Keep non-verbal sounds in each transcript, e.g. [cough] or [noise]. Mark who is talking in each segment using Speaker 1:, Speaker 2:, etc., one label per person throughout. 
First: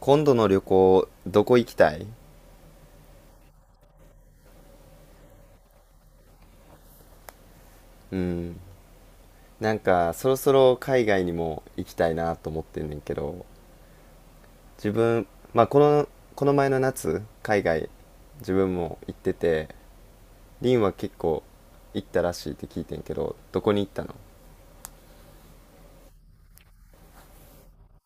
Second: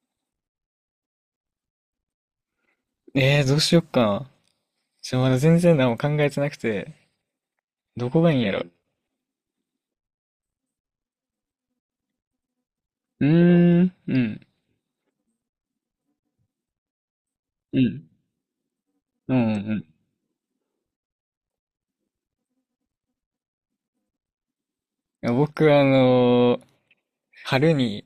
Speaker 1: 今度の旅行どこ行きたい？
Speaker 2: どうしよっか。まだ全然何も考えてなくて、ど
Speaker 1: う
Speaker 2: こがいいんや
Speaker 1: ん
Speaker 2: ろ。
Speaker 1: なんかそろそろ海外にも行きたいなと思ってんねんけ
Speaker 2: う
Speaker 1: ど
Speaker 2: ーん、うん、
Speaker 1: 自分。まあこの前の夏海
Speaker 2: う
Speaker 1: 外
Speaker 2: ん、
Speaker 1: 自分も行って
Speaker 2: うん、
Speaker 1: て、
Speaker 2: うん。い
Speaker 1: リンは結構行ったらしいって聞いてんけどどこに行ったの？
Speaker 2: や僕は、春に、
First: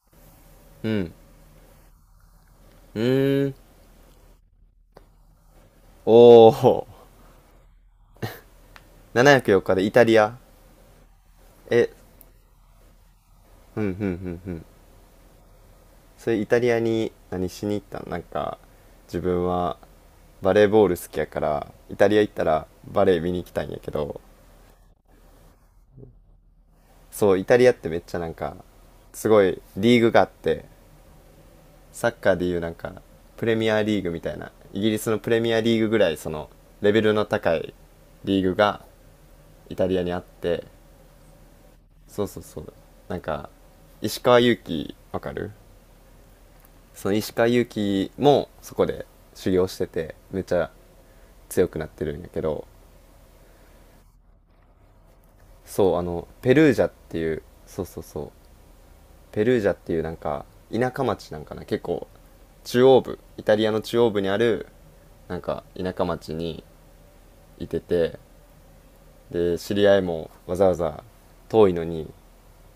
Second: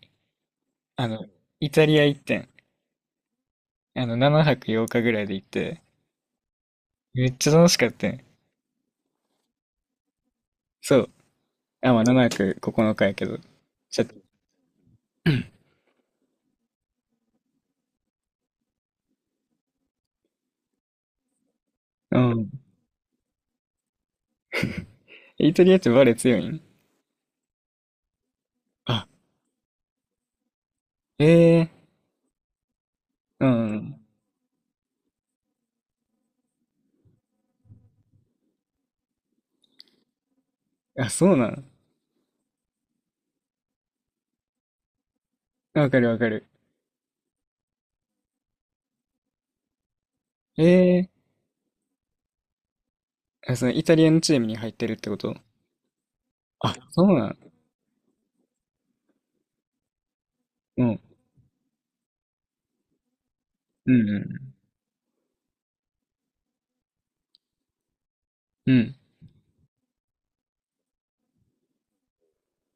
Speaker 1: う
Speaker 2: あ
Speaker 1: ん。
Speaker 2: の、イタリア行ってん。
Speaker 1: うーん。
Speaker 2: 7泊8日ぐらいで行って、
Speaker 1: おお。
Speaker 2: めっちゃ楽しかったん。
Speaker 1: 704日でイタリア？
Speaker 2: そう。
Speaker 1: え。
Speaker 2: あ、まあ、7泊9日やけど。
Speaker 1: うんうん
Speaker 2: ち
Speaker 1: う
Speaker 2: ょっと、
Speaker 1: んうん。それイタリアに何しに行ったの？なんか自分はバレーボール好きやからイタリ
Speaker 2: う
Speaker 1: ア行った
Speaker 2: ん。
Speaker 1: らバレー見に行きたいんやけど。
Speaker 2: イタリアってバレエ強いん？
Speaker 1: そうイタリアってめっちゃなんか
Speaker 2: あ、
Speaker 1: すごいリーグがあって、
Speaker 2: ええ
Speaker 1: サッカーでいうなんかプ
Speaker 2: う
Speaker 1: レミアリ
Speaker 2: ん。
Speaker 1: ーグみたいな、イギリスのプレミアリーグぐらいそのレベルの高いリーグがイタリアにあって、
Speaker 2: あ、そうなん。
Speaker 1: そうそうそう、なんか石川祐希わかる？
Speaker 2: わかるわかる。
Speaker 1: その石川祐希もそこで修行しててめっちゃ
Speaker 2: ええ。
Speaker 1: 強くなってるんやけど。
Speaker 2: あ、そのイタリアのチームに入ってるってこと？
Speaker 1: そうあのペルー
Speaker 2: あ、
Speaker 1: ジャっ
Speaker 2: そ
Speaker 1: て
Speaker 2: うな
Speaker 1: いう、
Speaker 2: ん。
Speaker 1: そうそうそう、ペルージャっていうなんか
Speaker 2: う
Speaker 1: 田
Speaker 2: ん。
Speaker 1: 舎町なんかな、結構中央部、イタリアの
Speaker 2: う
Speaker 1: 中
Speaker 2: ん
Speaker 1: 央
Speaker 2: う
Speaker 1: 部にあ
Speaker 2: ん。
Speaker 1: るなんか田舎町にいてて、
Speaker 2: うん。
Speaker 1: で知り合いもわざわざ遠いのに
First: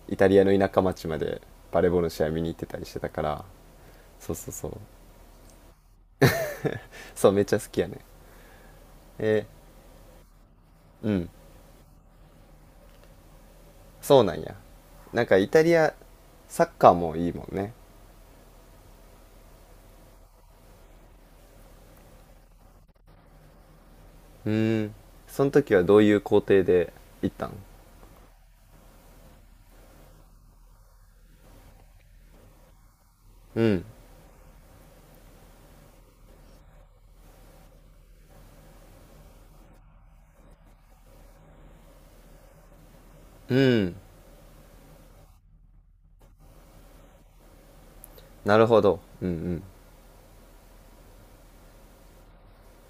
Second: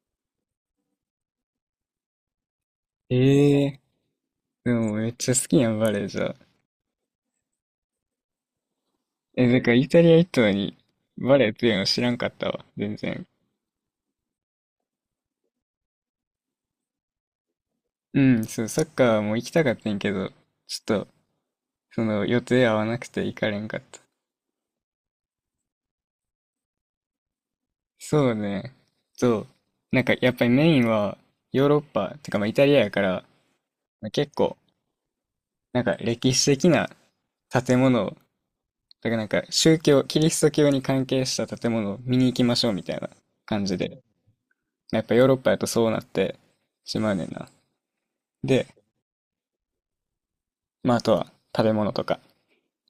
Speaker 1: イタリアの田舎町までバレーボールの試合見に行ってたりしてたから、
Speaker 2: ええ。
Speaker 1: そうそうそう。
Speaker 2: でもめっちゃ好きやん、バレエじゃあ。
Speaker 1: そうめっちゃ好きやね。え。
Speaker 2: え、だからイタリア行ったのに、
Speaker 1: ーうん。
Speaker 2: バレエっていうの知らんかったわ、全然。
Speaker 1: そうなんや。なんかイタリアサッカーもいいもんね。
Speaker 2: うん、そう、サッカーも行きたかったんやけど、ちょっと、その、予定合わなくて行かれんかった。
Speaker 1: うーん。その時はどういう工程で行ったん？
Speaker 2: そうね。そう。なんか、やっぱりメインは、ヨーロッパ、てかまあイタリアやから、
Speaker 1: うん。
Speaker 2: まあ、結構、なんか歴史的な建物を、だからなんか宗教、キリスト教に関係した建物を見に行きましょうみたいな
Speaker 1: う
Speaker 2: 感じ
Speaker 1: ん。
Speaker 2: で、やっぱヨーロッパやとそうなってしまうねんな。
Speaker 1: な
Speaker 2: で、
Speaker 1: るほど。うん
Speaker 2: まああとは食べ物とか。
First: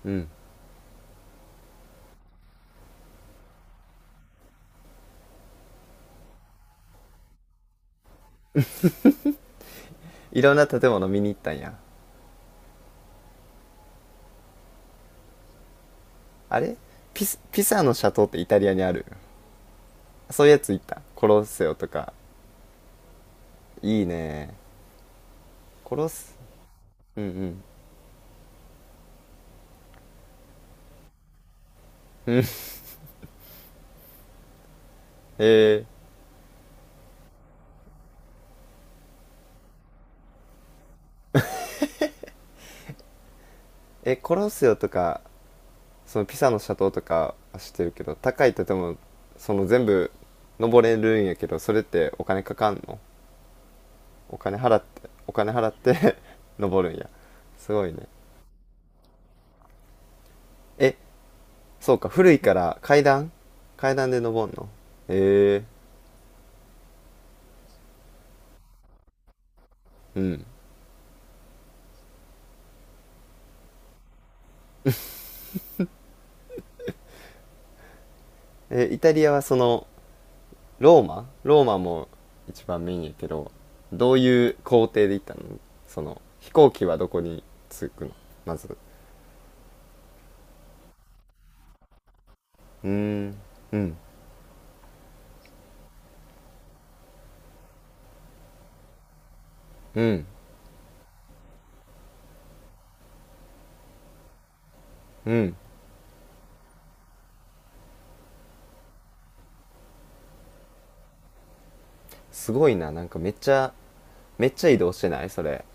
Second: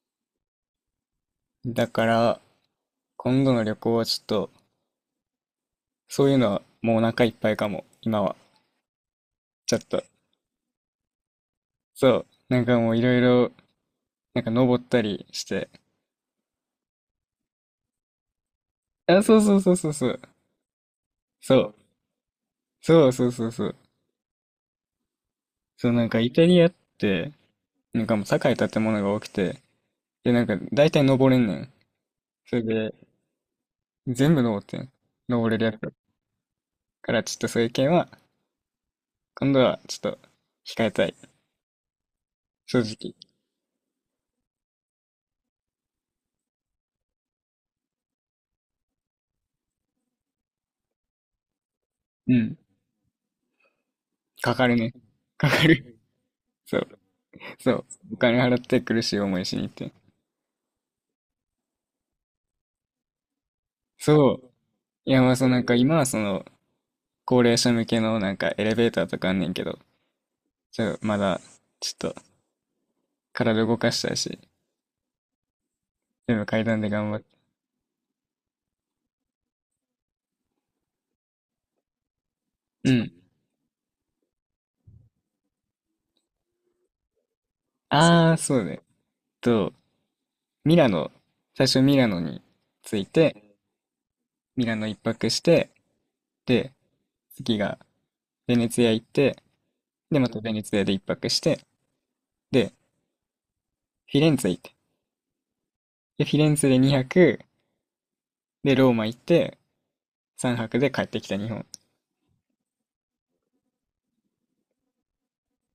Speaker 1: うん。うん。
Speaker 2: だから、今度の旅行はちょっと、そういうのはもうお腹いっぱいかも、今は。ちょっと。
Speaker 1: いろんな建物見に行ったんや。
Speaker 2: そう。なんかもういろいろ、なんか登ったりして。
Speaker 1: あれピサのシャトーってイタリアにある？
Speaker 2: あ、そうそうそうそうそう。
Speaker 1: そういうやつ行った。コロッ
Speaker 2: そ
Speaker 1: セオ
Speaker 2: う。
Speaker 1: とか。
Speaker 2: そうそうそうそう。
Speaker 1: いいね。
Speaker 2: そう、
Speaker 1: コロ
Speaker 2: な
Speaker 1: ッ
Speaker 2: んかイ
Speaker 1: セ、
Speaker 2: タリアっ
Speaker 1: うんう
Speaker 2: て、
Speaker 1: ん。
Speaker 2: なんかもう高い建物が多くて、で、なんか大体登れんねん。それで、全部登ってん。
Speaker 1: え
Speaker 2: 登れる
Speaker 1: ー、
Speaker 2: やつ。から、ちょっとそういう件は、今度はちょっと控えたい。正直。
Speaker 1: え、コロッセオとか、そのピサのシャトーとかは知ってるけど、高い建物、その全部登れるんやけど、それってお
Speaker 2: う
Speaker 1: 金か
Speaker 2: ん。
Speaker 1: かんの？お
Speaker 2: か
Speaker 1: 金
Speaker 2: かる
Speaker 1: 払っ
Speaker 2: ね。
Speaker 1: て、お
Speaker 2: か
Speaker 1: 金
Speaker 2: か
Speaker 1: 払っ
Speaker 2: る。
Speaker 1: て [laughs]
Speaker 2: そ
Speaker 1: 登
Speaker 2: う。
Speaker 1: るんや。す
Speaker 2: そう。
Speaker 1: ごいね。
Speaker 2: お金払って苦しい思いしに行って。
Speaker 1: え、そうか、古いから階段、で
Speaker 2: そう。
Speaker 1: 登んの？
Speaker 2: いや、まあ、そう、
Speaker 1: へ
Speaker 2: な
Speaker 1: え、
Speaker 2: んか今はその、高齢者向けのなんかエレベーターとかあんねんけど、
Speaker 1: うん。
Speaker 2: まだ、ちょっと、体動かしたいし、全部階段で頑張って。
Speaker 1: え、イタリアはその、ローマも一番
Speaker 2: う
Speaker 1: メインや
Speaker 2: ん。
Speaker 1: けど、どういう工程で行ったの？その、飛行機はどこに着くの？
Speaker 2: ああ、そ
Speaker 1: ま
Speaker 2: う
Speaker 1: ず。
Speaker 2: ね。と、ミラノ、最初ミラノに
Speaker 1: うー
Speaker 2: 着い
Speaker 1: ん、
Speaker 2: て、
Speaker 1: うん、
Speaker 2: ミラノ一泊して、で、次がベネツィア行って、
Speaker 1: う
Speaker 2: で、
Speaker 1: ん、
Speaker 2: またベネツィアで一泊して、で、フィレンツェ行って、
Speaker 1: うん。
Speaker 2: で、フィレンツェで2泊、で、ローマ行って、3泊で帰ってきた日本。
Speaker 1: すごいな、なんかめっちゃ、めっちゃ移動してないそれ？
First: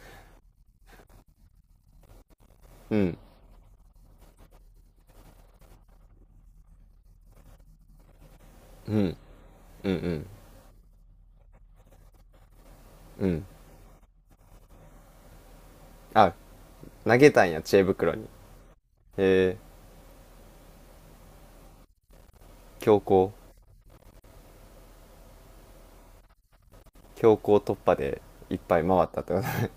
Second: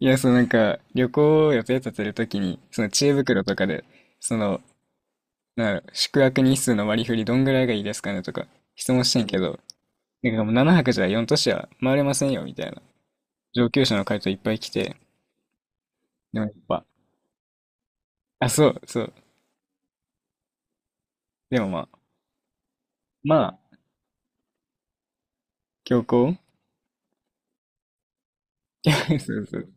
Speaker 2: いや、そのなんか、旅行を予定立てるときに、その
Speaker 1: う
Speaker 2: 知恵
Speaker 1: ん、
Speaker 2: 袋とかで、その、なんだろう宿泊日数の割り振りどんぐらいがいいですかねとか、質
Speaker 1: うん、う
Speaker 2: 問し
Speaker 1: ん、
Speaker 2: てんけど、
Speaker 1: うん、
Speaker 2: なんかもう7泊じゃ4都市は回れませんよ、みたいな。
Speaker 1: うん。
Speaker 2: 上級者の回答いっぱい来て、
Speaker 1: あ、
Speaker 2: でもやっぱ、
Speaker 1: 投げたんや、知恵袋に。
Speaker 2: あ、そうそう。
Speaker 1: へえ、
Speaker 2: でもまあ、
Speaker 1: 強行、
Speaker 2: まあ、強行
Speaker 1: 強行突破でいっぱい
Speaker 2: [laughs]
Speaker 1: 回ったってこ。
Speaker 2: そうそう。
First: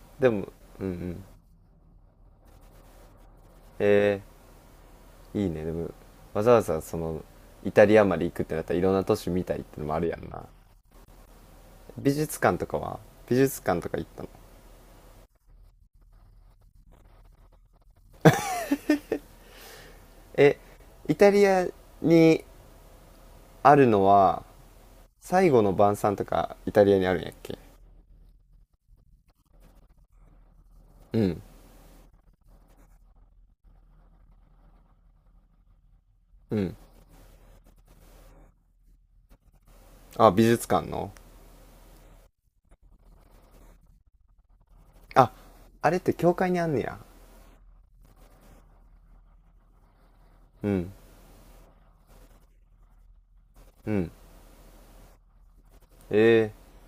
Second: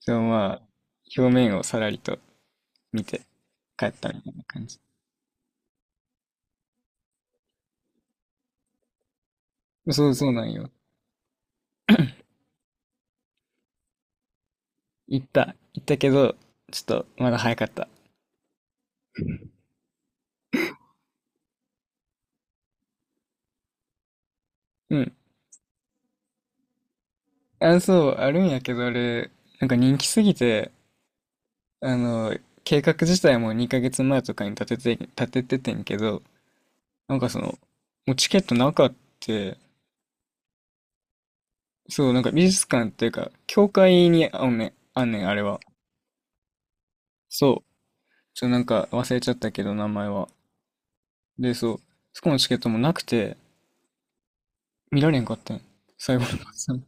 Speaker 2: そう、
Speaker 1: でも
Speaker 2: まあ、
Speaker 1: うんうん
Speaker 2: 表面をさらりと見て帰ったみ
Speaker 1: え
Speaker 2: たいな感じ。
Speaker 1: いいね。でもわざわざそのイタリアまで行くってなったらいろんな都市見たいってのもある
Speaker 2: そう
Speaker 1: やん
Speaker 2: そう
Speaker 1: な。
Speaker 2: なんよ。
Speaker 1: 美術館とかは美術館とか行ったの？
Speaker 2: 行った。行ったけど、ちょっとまだ早かった。
Speaker 1: え。イタリアにあるのは、
Speaker 2: うん。
Speaker 1: 最後の晩餐とかイタリアにあるんやっけ？
Speaker 2: あ、そう、あるんやけど、あれ、なんか人気すぎて、
Speaker 1: うん
Speaker 2: あの、計画自体も2ヶ月前とかに立てててんけど、
Speaker 1: うん。
Speaker 2: なんかその、もうチケットなかって、
Speaker 1: あ美術館の。
Speaker 2: そう、なんか美術館っていうか、教会にあんねん、
Speaker 1: あ、
Speaker 2: あれは。
Speaker 1: あれって教会にあんねや。
Speaker 2: そう。なんか忘れちゃったけど、名前は。
Speaker 1: うん
Speaker 2: で、そう、そこのチケットもなくて、
Speaker 1: うん。
Speaker 2: 見られんかったん。最後の
Speaker 1: え
Speaker 2: 晩餐。
Speaker 1: ー、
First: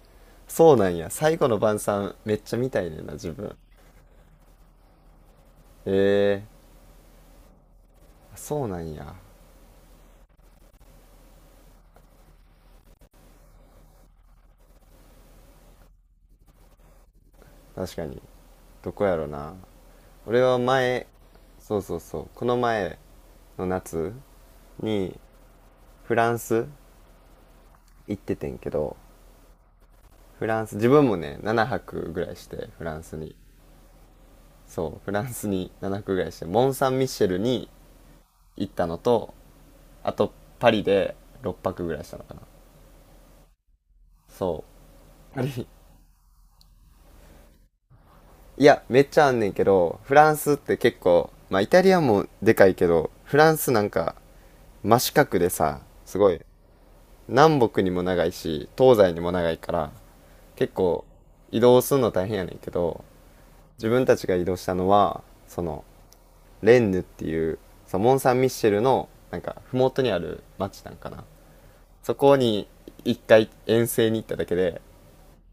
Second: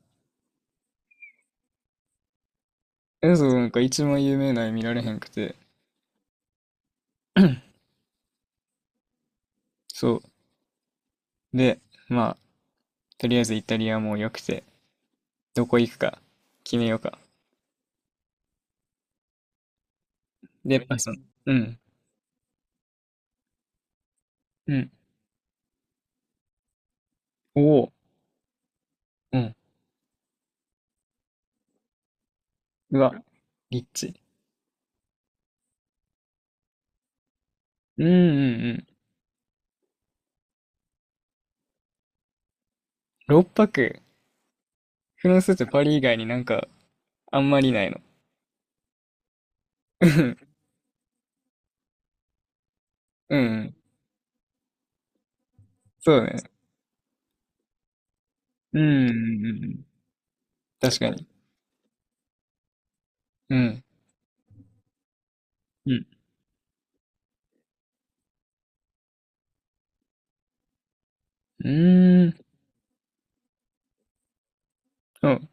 Speaker 1: そうなんや。最後の晩餐めっちゃ見たいねんな自
Speaker 2: え、そう、
Speaker 1: 分。
Speaker 2: なんか一番有名な絵見られへんくて、
Speaker 1: えー、そうなんや。
Speaker 2: そう。で、まあ、とりあえずイタリアも良くて、どこ行くか決めようか。
Speaker 1: 確かに。どこやろな。俺は
Speaker 2: で、やっぱ
Speaker 1: 前、
Speaker 2: その、う
Speaker 1: そ
Speaker 2: ん、
Speaker 1: うそうそう、この前の夏
Speaker 2: うん。
Speaker 1: にフランス
Speaker 2: おお、
Speaker 1: 行っててんけど、
Speaker 2: うん。
Speaker 1: フランス、自分もね、7泊ぐらいして、フラ
Speaker 2: う
Speaker 1: ン
Speaker 2: わ、
Speaker 1: スに。
Speaker 2: リッチ。
Speaker 1: そう、フランスに7泊ぐらいして、モン・サン・ミッシェルに
Speaker 2: うんうんう
Speaker 1: 行った
Speaker 2: ん。
Speaker 1: のと、あとパリで6泊ぐらいしたのかな。
Speaker 2: 6泊。
Speaker 1: そ
Speaker 2: フ
Speaker 1: う。
Speaker 2: ラ
Speaker 1: パ
Speaker 2: ンスって
Speaker 1: リ。
Speaker 2: パリ以外になんか、あんまりないの？
Speaker 1: いや、めっちゃあんねんけど、フランスっ
Speaker 2: [laughs]
Speaker 1: て結構、まあイタリアもでかいけど、フ
Speaker 2: うんう
Speaker 1: ランス
Speaker 2: ん。
Speaker 1: なんか真四角でさ、
Speaker 2: そう
Speaker 1: す
Speaker 2: だ
Speaker 1: ごい、
Speaker 2: ね。
Speaker 1: 南北にも長いし、
Speaker 2: うん
Speaker 1: 東西
Speaker 2: う
Speaker 1: にも
Speaker 2: ん
Speaker 1: 長い
Speaker 2: うんう
Speaker 1: か
Speaker 2: ん。
Speaker 1: ら、結
Speaker 2: 確
Speaker 1: 構
Speaker 2: かに。
Speaker 1: 移動するの大変やねんけど、
Speaker 2: うん。
Speaker 1: 自分たちが移動したのはその、
Speaker 2: うん。
Speaker 1: レンヌっていう、そのモン・サン・ミッシェルのなんか麓にある町なんかな、
Speaker 2: う
Speaker 1: そ
Speaker 2: ー
Speaker 1: こ
Speaker 2: ん。
Speaker 1: に一回遠征に行っただけで、
Speaker 2: うん。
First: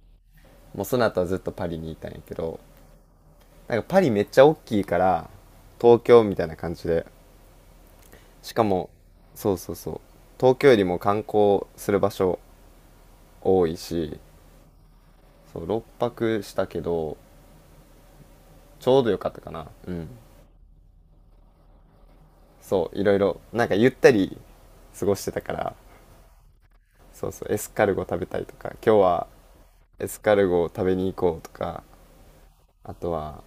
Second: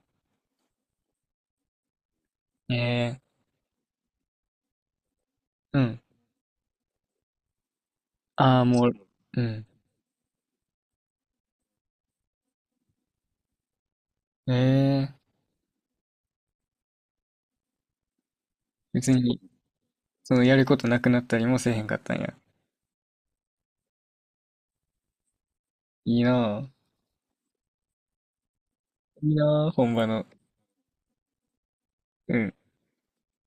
Speaker 1: もうその後はずっとパリにいたんやけど、
Speaker 2: え
Speaker 1: なんかパリめっちゃ大きいから、
Speaker 2: ー。うん。
Speaker 1: 東京みたいな感じで、し
Speaker 2: あ
Speaker 1: か
Speaker 2: あ、も
Speaker 1: も、
Speaker 2: う、う
Speaker 1: そう
Speaker 2: ん。
Speaker 1: そうそう、東京よりも観光する場所多いし、
Speaker 2: えー。
Speaker 1: そう6泊したけどちょうど
Speaker 2: 別
Speaker 1: よかった
Speaker 2: に、
Speaker 1: かな。うん。
Speaker 2: その、やることなくなったりもせえへんかったんや。
Speaker 1: そういろいろなんかゆったり過ごしてたから、
Speaker 2: いいなぁ。
Speaker 1: そうそう、エスカルゴ食べたりとか、今日は
Speaker 2: いいなぁ、本場
Speaker 1: エス
Speaker 2: の。
Speaker 1: カルゴを食べに行こうとか、
Speaker 2: うん。
Speaker 1: あとは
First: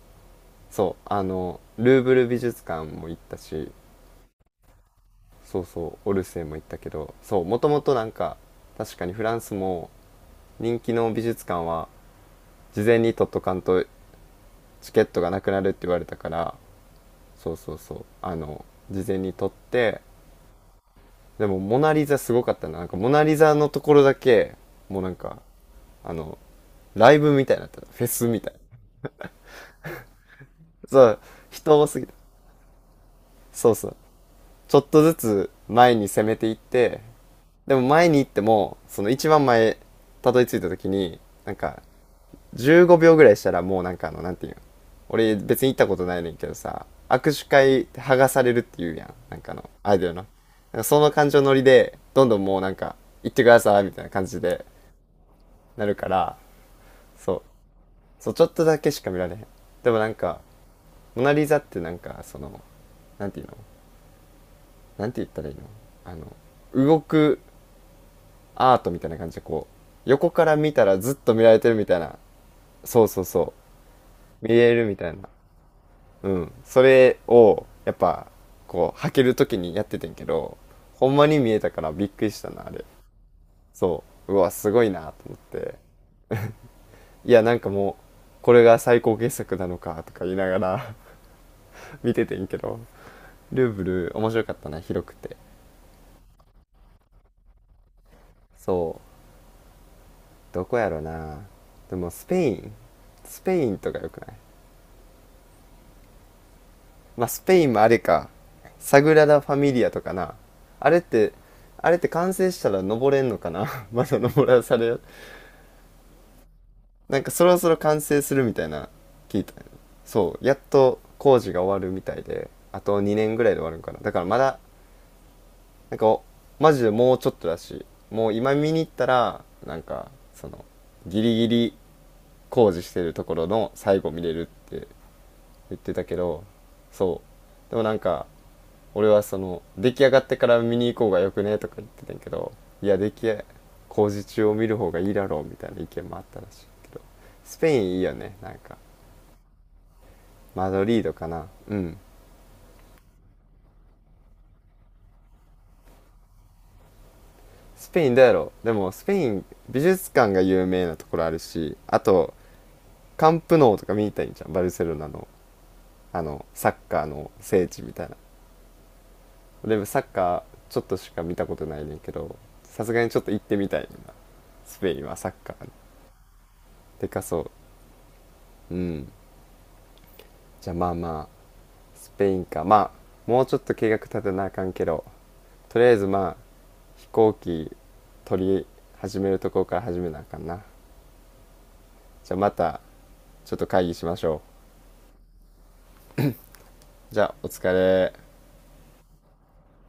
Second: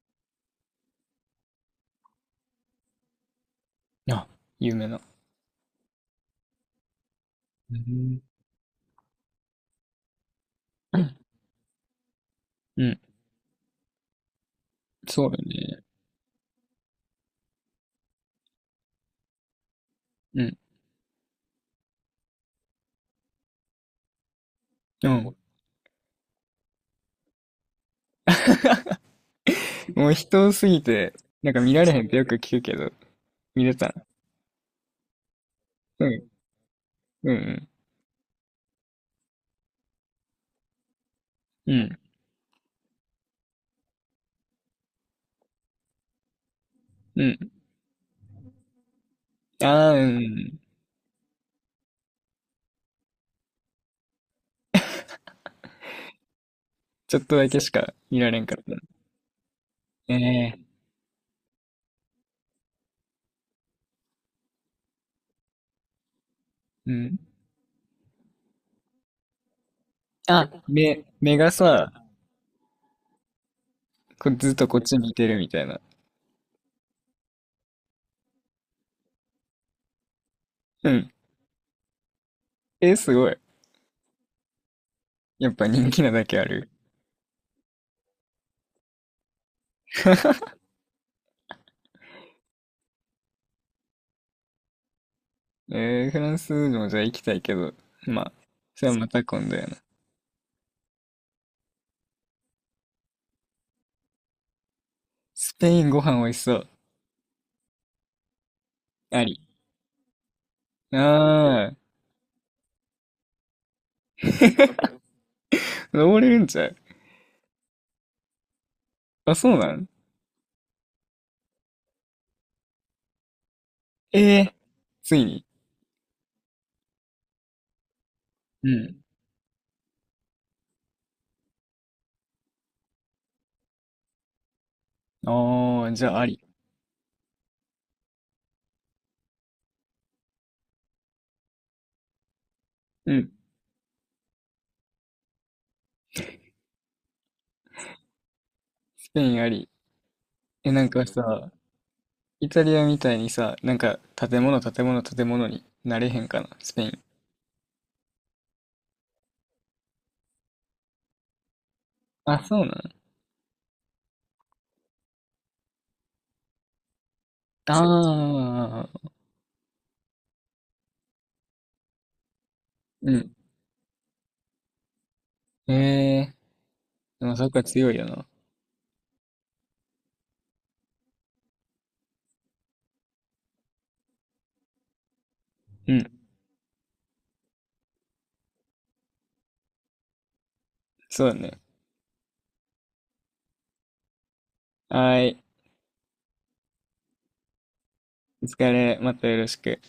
Speaker 1: そうあのルーブル美術館も行ったし、
Speaker 2: あ、有名な。
Speaker 1: そうそうオルセイも行ったけど、そうもと
Speaker 2: う
Speaker 1: もとなん
Speaker 2: ん
Speaker 1: か、確かにフランスも人気の美術館は事
Speaker 2: う
Speaker 1: 前
Speaker 2: ん。
Speaker 1: に取っとかんとチケット
Speaker 2: そう
Speaker 1: が
Speaker 2: よ
Speaker 1: なくなるっ
Speaker 2: ね。
Speaker 1: て言われたから、そうそうそう、あの事前に取って、
Speaker 2: うん。で
Speaker 1: でも「モナ・リザ」すごかったな。なんか「モナ・リザ」のところだけもうなん
Speaker 2: も、
Speaker 1: か、あの、ライブみたいになってた。フェスみたいな。
Speaker 2: もう人多すぎ
Speaker 1: そ
Speaker 2: て、
Speaker 1: う、
Speaker 2: なんか見
Speaker 1: 人
Speaker 2: ら
Speaker 1: 多
Speaker 2: れ
Speaker 1: す
Speaker 2: へ
Speaker 1: ぎ
Speaker 2: んっ
Speaker 1: た。
Speaker 2: てよく聞くけど、見
Speaker 1: そう
Speaker 2: れた
Speaker 1: そ
Speaker 2: ん？
Speaker 1: う。ちょっとずつ前
Speaker 2: う
Speaker 1: に攻
Speaker 2: ん。
Speaker 1: めていって、
Speaker 2: うん。
Speaker 1: でも前に行っても、その一番前、たどり着いた時に、なん
Speaker 2: う
Speaker 1: か、
Speaker 2: ん。
Speaker 1: 15秒ぐらいしたらもうなんかあの、なんていうの？俺別に行ったことないねんけどさ、
Speaker 2: う
Speaker 1: 握手
Speaker 2: ん。
Speaker 1: 会って剥がされるって言うやん。なんかあの、
Speaker 2: あ
Speaker 1: あ
Speaker 2: あ、
Speaker 1: れだ
Speaker 2: う
Speaker 1: よな。
Speaker 2: ん。
Speaker 1: なんかその感情乗りで、どんどんもうなんか、行ってくださいみたいな感じでなるから、
Speaker 2: ちょっ
Speaker 1: そ
Speaker 2: と
Speaker 1: う。
Speaker 2: だけしか見
Speaker 1: そ
Speaker 2: ら
Speaker 1: う、
Speaker 2: れ
Speaker 1: ち
Speaker 2: ん
Speaker 1: ょっ
Speaker 2: かっ
Speaker 1: と
Speaker 2: たな。
Speaker 1: だけしか見られへん。でもなんか、
Speaker 2: ええ
Speaker 1: モナ・リザってなんかその、なんていうの？なんて言ったらいいの？あの
Speaker 2: う
Speaker 1: 動
Speaker 2: ん。
Speaker 1: くアートみたいな感じで、こう横か
Speaker 2: あ、
Speaker 1: ら見たら
Speaker 2: 目、
Speaker 1: ずっと
Speaker 2: 目
Speaker 1: 見ら
Speaker 2: が
Speaker 1: れてるみ
Speaker 2: さ、
Speaker 1: たいな、そうそうそ
Speaker 2: こう
Speaker 1: う、見
Speaker 2: ずっと
Speaker 1: れ
Speaker 2: こっ
Speaker 1: るみ
Speaker 2: ち
Speaker 1: た
Speaker 2: 見
Speaker 1: い
Speaker 2: て
Speaker 1: な。
Speaker 2: るみたいな。
Speaker 1: うん。それをやっぱこう履ける時にやっててんけど、
Speaker 2: う
Speaker 1: ほ
Speaker 2: ん。
Speaker 1: んまに見えたからびっくりしたなあれ。
Speaker 2: えー、すごい。
Speaker 1: そう、うわすごいなと思っ
Speaker 2: やっぱ
Speaker 1: て、
Speaker 2: 人気なだけある。
Speaker 1: いやなんかもうこれが最高傑作なのかとか言いながら [laughs] 見ててんけど、ルーブル面白かったな、広くて。
Speaker 2: えー、フランスもじゃあ行きたいけど、まあ、
Speaker 1: そ
Speaker 2: それは
Speaker 1: う。
Speaker 2: また今度やな。
Speaker 1: どこやろな。でもスペインとかよくない？
Speaker 2: スペインご飯美味しそう。
Speaker 1: まあスペインもあれか、サグ
Speaker 2: あ
Speaker 1: ラダ・
Speaker 2: り。
Speaker 1: ファミリアとかな。あ
Speaker 2: あ
Speaker 1: れって
Speaker 2: あ、
Speaker 1: あれって完成したら登れんのかな [laughs] まだ登らされる。
Speaker 2: 登れるんちゃう？
Speaker 1: なんかそろそろ完成するみたいな
Speaker 2: あ、
Speaker 1: 聞いた。
Speaker 2: そうなん？
Speaker 1: そうやっと工事が終わるみたいで、あと2年ぐらいで終わるんかな。だから
Speaker 2: え
Speaker 1: ま
Speaker 2: え
Speaker 1: だ、
Speaker 2: ついに。
Speaker 1: なんかマジでもうちょっとだし、もう今
Speaker 2: う
Speaker 1: 見に行っ
Speaker 2: ん。
Speaker 1: たらなんかその、ギリギリ工事してるところの最後見れるって言っ
Speaker 2: ああ、
Speaker 1: て
Speaker 2: じ
Speaker 1: た
Speaker 2: ゃ
Speaker 1: け
Speaker 2: ああり。
Speaker 1: ど、そう、でもなんか、俺はその出来上がってから見に行こうがよくね、とか言ってたんやけど、いや出
Speaker 2: うん。
Speaker 1: 来工事中を見る方がいいだろうみたいな意見もあったらしいけど。スペインいいよねなんか、
Speaker 2: スペインあり。
Speaker 1: マ
Speaker 2: え、な
Speaker 1: ド
Speaker 2: ん
Speaker 1: リー
Speaker 2: か
Speaker 1: ドかな。
Speaker 2: さ、
Speaker 1: うん。
Speaker 2: イタリアみたいにさ、なんか建物建物建物になれへんかな、スペイン。
Speaker 1: スペインだやろ、でもスペイン美術館が有名なところあるし、あと
Speaker 2: あ、そうなの？
Speaker 1: カンプノーとか見に行たいいんじゃん、バルセロナのあのサッカーの聖地みたいな。
Speaker 2: ああー、
Speaker 1: でサッカーちょっとしか見たことないねんけど、さすがに
Speaker 2: う
Speaker 1: ちょっと
Speaker 2: ん。
Speaker 1: 行ってみたいな、スペインはサッカー
Speaker 2: ええ
Speaker 1: でか
Speaker 2: でもそ
Speaker 1: そ
Speaker 2: っか強いよな。
Speaker 1: う。うん。じゃあまあまあスペインか。まあもうちょっと計画立てなあかんけど、とりあ
Speaker 2: う
Speaker 1: えず
Speaker 2: ん、
Speaker 1: まあ飛行機取り始めるところから始めなあかんな。
Speaker 2: そうだね。
Speaker 1: じゃあまたちょっと会議しましょ
Speaker 2: はーい。
Speaker 1: う。じゃあお疲れ。
Speaker 2: お疲れ。またよろしく。